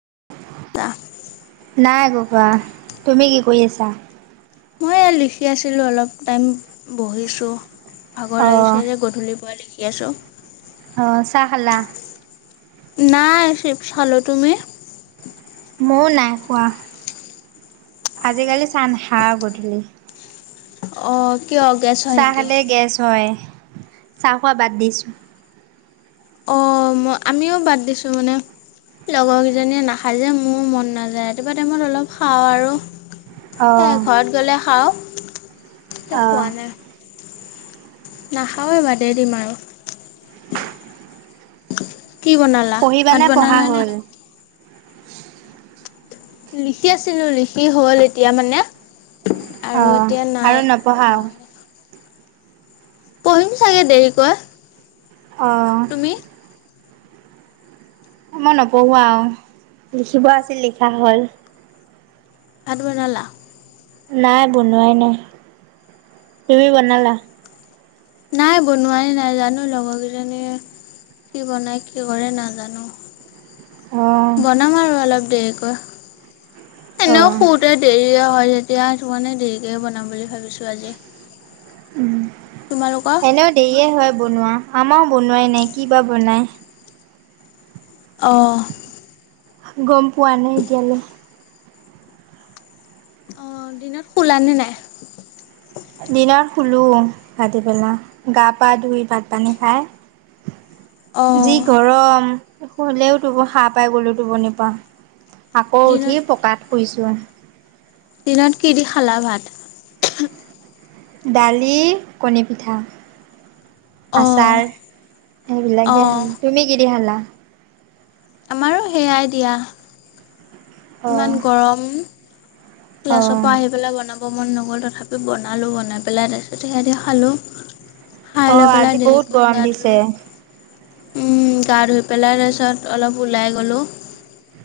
[inaudible] নাই কপোৱা, তুমি কি কৰি আছা? মই এই লিখি আছিলোঁ। অলপ টাইম বহিছোঁ। ভাগৰ অ', লাগিছে যে গধূলি পৰা লিখি আছোঁ। অ, চাহ খালা। নাই, চিপচ খালোঁ তুমি? ময়ো নাই খোৱা আজিকালি চাহ নাখাওঁ গধূলি অ,। চাহ খালে গেছ হয় চাহ খোৱা বাদ দিছোঁ। অ', আমিও বাদ দিছো মানে। লগৰ কেইজনীয়ে নাখায় যে, মোৰ মন নাযায় ৰাতিপুৱা টাইমত অলপ খাওঁ আৰু। স অ', ঘৰত গ'লে খাওঁ অ', খোৱা নাই। নাখাৱেই বাদেই দিম আৰু। কি বনালা? ভাত পঢ়িবানে পঢ়া বনালা নে? হ'ল? লিখি আছিলো লিখি হ'ল এতিয়া মানে। আৰু অ', এতিয়া আৰু নাই নপঢ়াও? কৰিব। পঢ়িম চাগে দেৰি কৈ। অ'। মই নপঢ়ো আৰু লিখিব আছিল লিখা হল। ভাত বনালা? নাই বনোৱাই নাই, তুমি বনালা? নাই বনোৱাই, নাই জানো লগৰ কেইজনীয়ে কি বনায়? কি কৰে নাজানো। অ', বনাম আৰু অলপ দেৰিকৈ এনেও অ', শুওতে দেৰিয়েই হয়। তেতিয়া মানে দেৰিকৈহে বনাম বুলি ভাবিছোঁ আজি। উম, তোমালোকৰ? এনেও দেৰি হয় বনোৱা আমাৰো বনোৱাই নাই কি বা বনায়? অ'। গম পোৱা নাই এতিয়ালৈ। অ, দিনত শুলা নে নাই? দিনত শুলো ভাটিবেলা গা পা ধুই ভাত পানী খাই যি অ', গৰম। হলেওটো সাৰ পাই গ'লো, টোনিৰ পৰা আকৌ উঠি দিনত পকাত শুইছো। ছুৱাহ। দিনত কি দি খালা ভাত? দালি, কণী পিঠা। অ', আচাৰ সেইবিলাকে অ', খালো। তুমি কি দি খালা? আমাৰো সেইয়াই দিয়া। অ ইমান গৰম। অ ক্লাছৰ পৰা আহি পেলাই বনাব -ব মন নগ'ল তথাপি বনালোঁ বনাই পেলাই তাৰপিছত সেয়া দি খালোঁ। অ খাইলৈ আজি পেলাই বহুত দেৰিকৈ গৰম গা দিছে ধুলো। উম গা ধুই পেলাই তাৰপিছত অলপ ওলাই গ'লোঁ।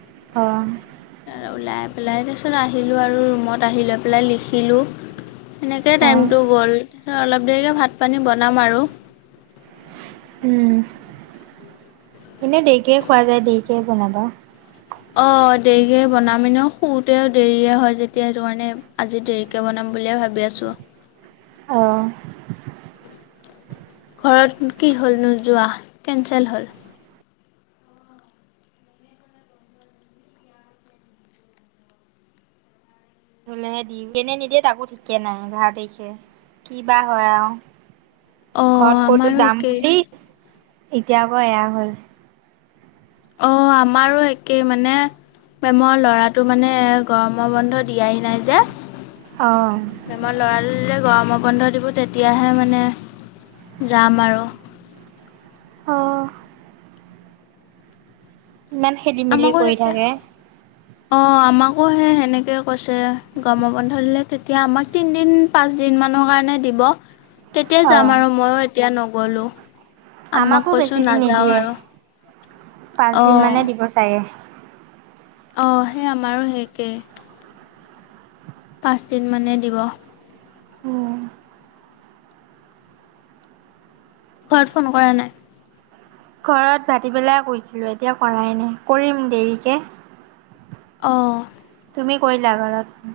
অ'। আৰু ওলাই পেলাই তাৰপিছত আহিলোঁ আৰু ৰুমত আহি লৈ পেলাই লিখিলোঁ। সেনেকেই অ টাইমটো গ'ল অলপ দেৰিকৈ ভাত পানী বনাম আৰু। উম। এনেই দেৰিকৈ খোৱা যায় দেৰিকৈ বনাবা অ' দেৰিকেই বনাম এনেও শুওঁতে দেৰিয়ে হয় যেতিয়া সেইটো কাৰণে আজি দেৰিকে বনাম বুলিয়ে ভাবি আছোঁ। অ' ঘৰত কি হ'ল নোযোৱা কেঞ্চেল হ'ল। [unintelligible] নিদিয়ে তাকো ঠিকে নাই এঘাৰ তাৰিখে কি বা হয় আৰু অ', ঘৰত কলো আমাৰো যাম একেই বুলি এতিয়া আকৌ এয়া হল অ' আমাৰো একেই মানে মেমৰ ল'ৰাটো মানে গৰমৰ বন্ধ দিয়াই নাই যে অঁ মেমৰ লৰা [unintelligible] গৰমৰ বন্ধ দিব তেতিয়াহে মানে যাম আৰু অ' ইমান খেলি মেলি কৰি থাকে। অ'আমাকো সে সেনেকে কৈছে গৰম বন্ধ দিলে তেতিয়া আমাক তিনিদিন পাঁচ দিন মানৰ কাৰণ দিব তেতিয়াই অঁ যাম আৰু মই এতিয়া নগলো। আম্মাক আমাকো কৈছো বেছি দিন নাযাওঁ নিদিয়ে আৰু পাঁচদিন অ' [unintelligible] অ' সেই আমাৰো সেই একেই পাঁচদিন মানেই দিব। উম, ঘৰত ফোন কৰা নাই। ঘৰত ভাটিবেলাই কৰিছিলো এতিয়া কৰাই নাই কৰিম দেৰিকে। অ' তুমি কৰিলা ঘৰত।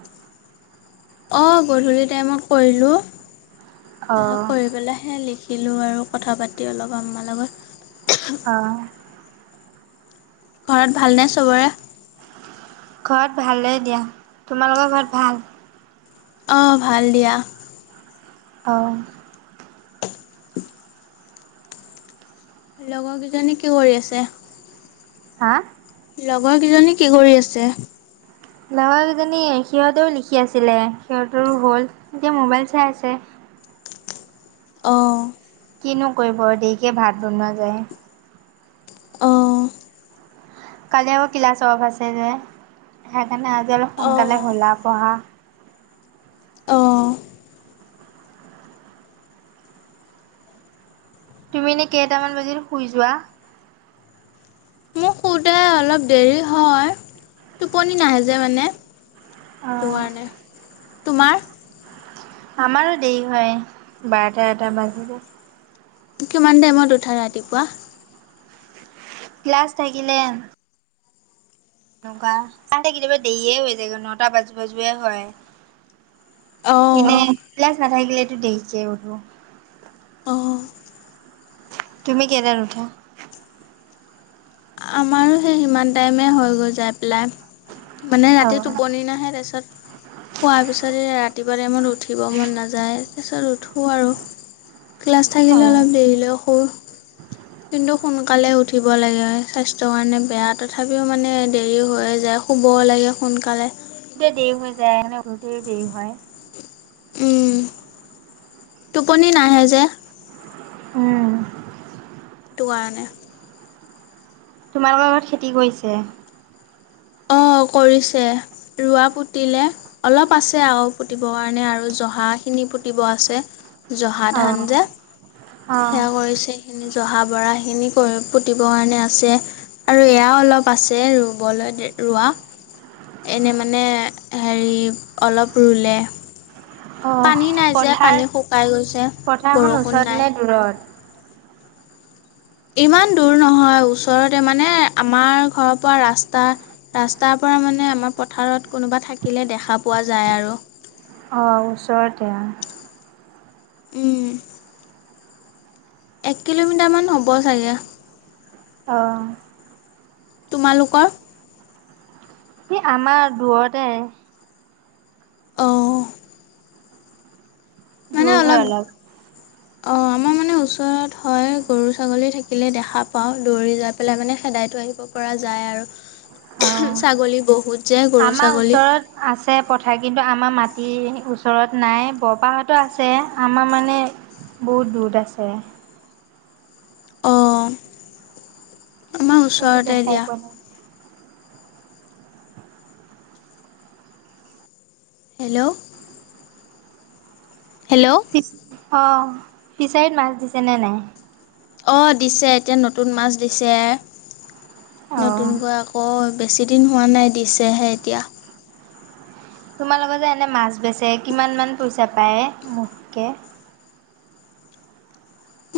অ' গধূলি টাইমত কৰিলোঁ তাৰপিছত অঁ কৰি পেলাইহে লিখ- -খিলোঁ আৰু কথা পাতি অলপ আম্মাৰ লগত অ' ঘৰত ভালনে চবৰে। ঘৰত ভালেই দিয়া তোমালোকৰ ঘৰত ভাল। অ' ভাল দিয়া অ' [inaudible] লগৰ কেইজনী কি কৰি আছে হা। লগৰকেইজনী কি কৰি আছে। লগৰা কেইজনী সিহঁতেও লিখি আছিলে সিহঁতৰো হ'ল এতিয়া মোবাইল চাই আছে। অ' কিনো কৰিব দেৰিকৈ ভাত বনোৱা যায়। অ' কালি আকৌ ক্লাছ অফ আছে যে সেইকাৰণে আজি অলপ সোনকালে অ', হ'লা পঢ়া অ' তুমি এনে কেইটামান বজি শুই যোৱা। মোক শুওতে অলপ দেৰি হয় টোপনি নাহে যে মানে সেইটো অঁ কাৰণে তোমাৰ। আমাৰো দেৰি হয় বাৰটা এটা বাজিল। কিমান টাইমত উঠা ৰাতিপুৱা। ক্লাছ থাকিলে তেনেকুৱা ততে কেতিয়াবা দেৰিয়ে হৈ যায়গৈ নটা বাজু বাজুৱে হয়। অ', এনে নাথাকিলেো দেৰিকে উঠো অ' তুমি কেইটাত উঠা আমাৰো সেই সিমান টাইমে হৈ গৈ যায়। লাই মানে ৰাতি টোপনি নাহে তাৰপিছত। অ', খোৱাৰ পিছতে ৰাতিপুৱা টাইমত উঠিব মন নাযায় তাৰপিছত উঠো আৰু। ক্লাছ অ থাকিলে অলপ দেৰিলৈ সুৰ কিন্তু সোনকালে উঠিব লাগে। স্বাস্থ্যৰ কাৰণে বেয়া তথাপিও মানে দেৰি হৈ যায় শুব লাগে সোনকালে। গৰুতে দেৰি হৈ যায়ে গৰুতেও দেৰি হয়। উম, টোপনি নাহে যে। উম, সেইটো কাৰণে। তোমালোকৰ আগত খেতি কৰিছে। উ [inaudible] অ, কৰিছে ৰোৱা কুটিলে অলপ আছে আৰু কুটিব কাৰনে আৰু জহা খিনি কুটিব আছে। জহা অ ধান যে অ সেইয়া কৰিছে জহা বৰাখিনি কৰি পুতিবৰ কাৰণে আছে। আৰু এয়াও অলপ আছে ৰুবলৈ। ৰৰুোৱা এনে মানে হেৰি অলপ ৰুলে। অহ, পানী নাই যে পথাৰ পানী শুকাই গৈছে পথাৰখন বৰষুণ ওচৰত নাই। নে দূৰত? [inaudible] ইমান দূৰ নহয় ওচৰতে মানে আমাৰ ঘৰৰ পৰা ৰাস্তা - ৰাস্তাৰ পৰা। পৰা মানে আমাৰ পথাৰত কোনোবা থাকিলে দেখা পোৱা যায় আৰু। অ, ওচৰতে। উম, এক কিলোমিটাৰমান হ'ব চাগে। অ, তোমালোকৰ? সেই আমাৰ দূৰতে। অহ ', দূৰ হয় অলপ। অ, আমাৰ মানে মানে ওচৰত হয় গৰু ছাগলী থাকিলে দেখা পাও দৌৰি যাই পেলাই মানে সেদাইতো আহিব পৰা যায়। তাই আৰু অ, ছাগলী বহুত যে গৰু আমাৰ ছাগলী। ওচৰত আছে পথাৰ কিন্তু আমাৰ ম তি ওচৰত নাই বৰপাহতো আছে আমাৰ মানে। বহুত দূৰত আছে। অ, আমাৰ একো ওচৰতে দেখাই দিয়া। পোৱা নাই। Hello, hello? ফিচ অ, ফিচাৰিত মাছ দিছে নে নাই? অ, দিছে এতিয়া নতুন মাছ দিছে। অ', নতুনকৈ আকৌ বেছি দিন হ নাই দিছেহে এতিয়া। তোমাৰ লগত যে এনে মাছ বেচে কিমান মান পইচা পায় মোঠকে।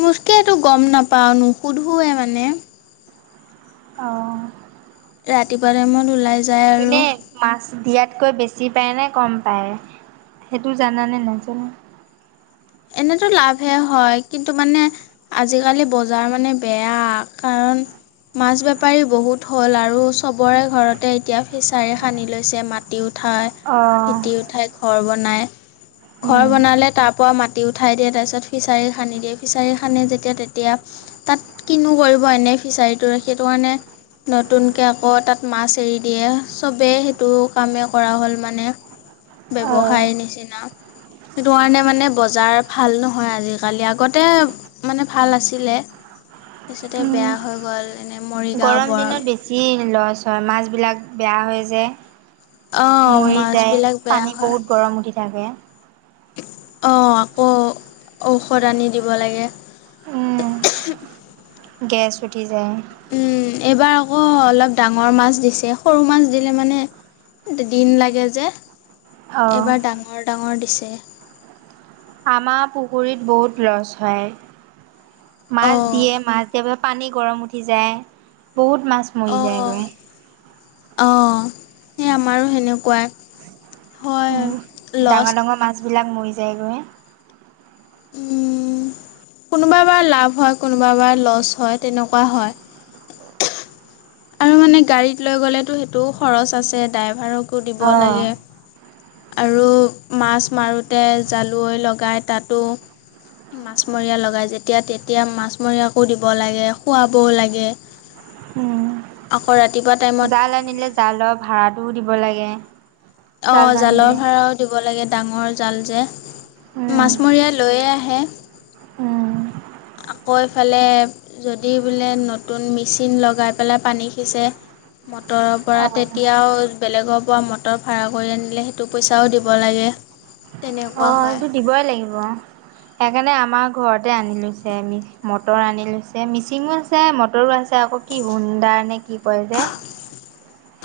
মোঠকে হেইটো গম নাপাও নুসুধোৱে মানে। অহ ', ৰাতিপুৱা টাইমত ওলাই। যায় আৰু এনে মাছ দিয়াত। কৈ বেছি পায় নে কম পায় সেইটো জানানে নাজানো। এনেতো লাভহে হয় কিন্তু মানে আজিকালি বজাৰ মানে বেয়া কাৰ। অন মাছ বেপাৰী বহুত হ'ল আৰু চবৰে ঘৰতে এতিয়া ফিছাৰী সানি লৈছে মাত। মাটি উঠাই অ', ফেটি উঠাই ঘৰ বনাই ঘৰ উম, বনালে তাৰ পৰা মা কুটি উঠাই দিয়ে তাৰপিছত ফিচাৰী খান্দি দিয়ে ফিছাৰী খান্ে যেতিয়া তেতিয়া তাত কিনো কৰিব এনেই ফিচাৰীটো ৰাখি সেইটো কাৰণে নতুনকৈ আকৌ তাত মাছ এৰি দিয়ে চবেই সেইটো কামেই কৰা হ'ল মানে। অ', ব্যৱসায় নিচিনা সেইটো কাৰণে মানে বজা জাৰ ভাল নহয় আজিকালি আগতে মানে ভাল আছিলে। তাৰপছতে উম, বেয়া হৈ গ'ল। এনে মৰিগাঁও গৰম বৰ দিনত বেছি লছ হয় মাছবিলাক বেয়া হয় যে। অঁ মৰি যায় মাছবিলাক বেয়া পানী হয় বহুত গৰম উঠি থাকে। অঁ আকৌ ঔষধ আনি দিব লাগে। উম গেছ উঠি যায়। এইবাৰ আকৌ অলপ ডাঙৰ মাছ দিছে সৰু মাছ দিলে মানে দিন লাগে যে অ', এইবাৰ ডাঙৰ ডাঙৰ দিছে। আমাৰ পুখুৰীত বহুত লছ হয় অ মাছ দিয়ে মাছ দিব পানী গৰম উঠি যায় বহুত মাছ মৰি যায়গৈ। অঁ সেই আমাৰো সেনেকুৱা। লছ ডাঙৰ ডাঙৰ মাছবিলাক মৰি যায়গৈ। উম। কোনোবা বা লাভ হয় কোনোবা বাৰ লছ হয় তেনেকুৱা হয়। আৰু মানে গাড়ীত লৈ গ'লেতো সেইটোও খৰচ আছে ড্ৰাইভাৰকো দিব অ', লাগে। আৰু মাছ মাৰোঁতে জালুৱৈ লগাই তাতো মাছমৰীয়া লগাই যেতিয়া তেতিয়া মাছমৰীয়াকো দিব লাগে খুৱাবও লাগে। উম। অকৌ ৰা জাল আনিলে জালৰ ভাড়াটোও দিব লাগে। অ জাল জালৰ টানিলে ভড়াও দিব লাগে ডাঙৰ জাল যে উম। মাছমৰয়াই লৈয়ে আহে। অ আহে। কৈ ফালে যদি বোলে নতুন মেচিন লগাই পেলাই পানী সিঁচে- মটৰৰ পৰা তেতিয়াও বেলেগৰ পৰা মটৰ ভাড়া কৰি আনিলে সেইটো পইচাও দিব লাগে তেনেক। অ সেইটো দিবই লাগিব সেইকাৰণ আমাৰ ঘৰতে আনি লৈছে মটৰ আনি লৈছে মিচিংও আছে মটৰো আছে আকৌ কি শুনি দা নে কি কয় যে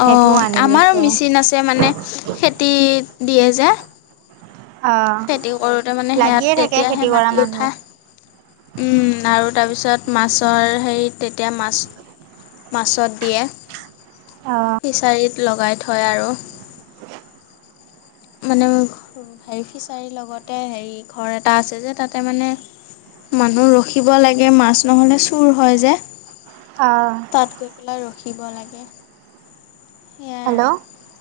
সেইটোও অঁ আনি আমাৰ লৈছে মেচিন আছে মানে খেতিত- দিয়ে যে। অ খেতি কৰোতে মানে সেয়াত লাগিয়ে থাকে তেতিয়াহে খেতি কৰা মাটি মানুহ উঠা উম আৰু- তাৰপিছত মাছৰ হেৰি তেতিয়া মাছ মাছত দিয়ে। অ ফিছাৰীত লগাই থয় আৰু। মানে হেৰি ফিচাৰীৰ লগতে হেৰি ঘৰ এটা আছে যে তাতে মানে মানুহ ৰখিব লাগে মাছ নহ'লে চুৰ হয় যে। অহ। তাত গৈ পেলাই ৰখিব লাগে সেয়াই আৰু। হেল্ল'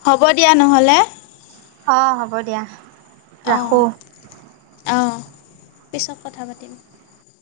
হ'ব দিয়া নহ'লে। অঁ হ'ব দিয়া অঁ ৰাখোঁ। অঁ পিছত কথা পাতিম।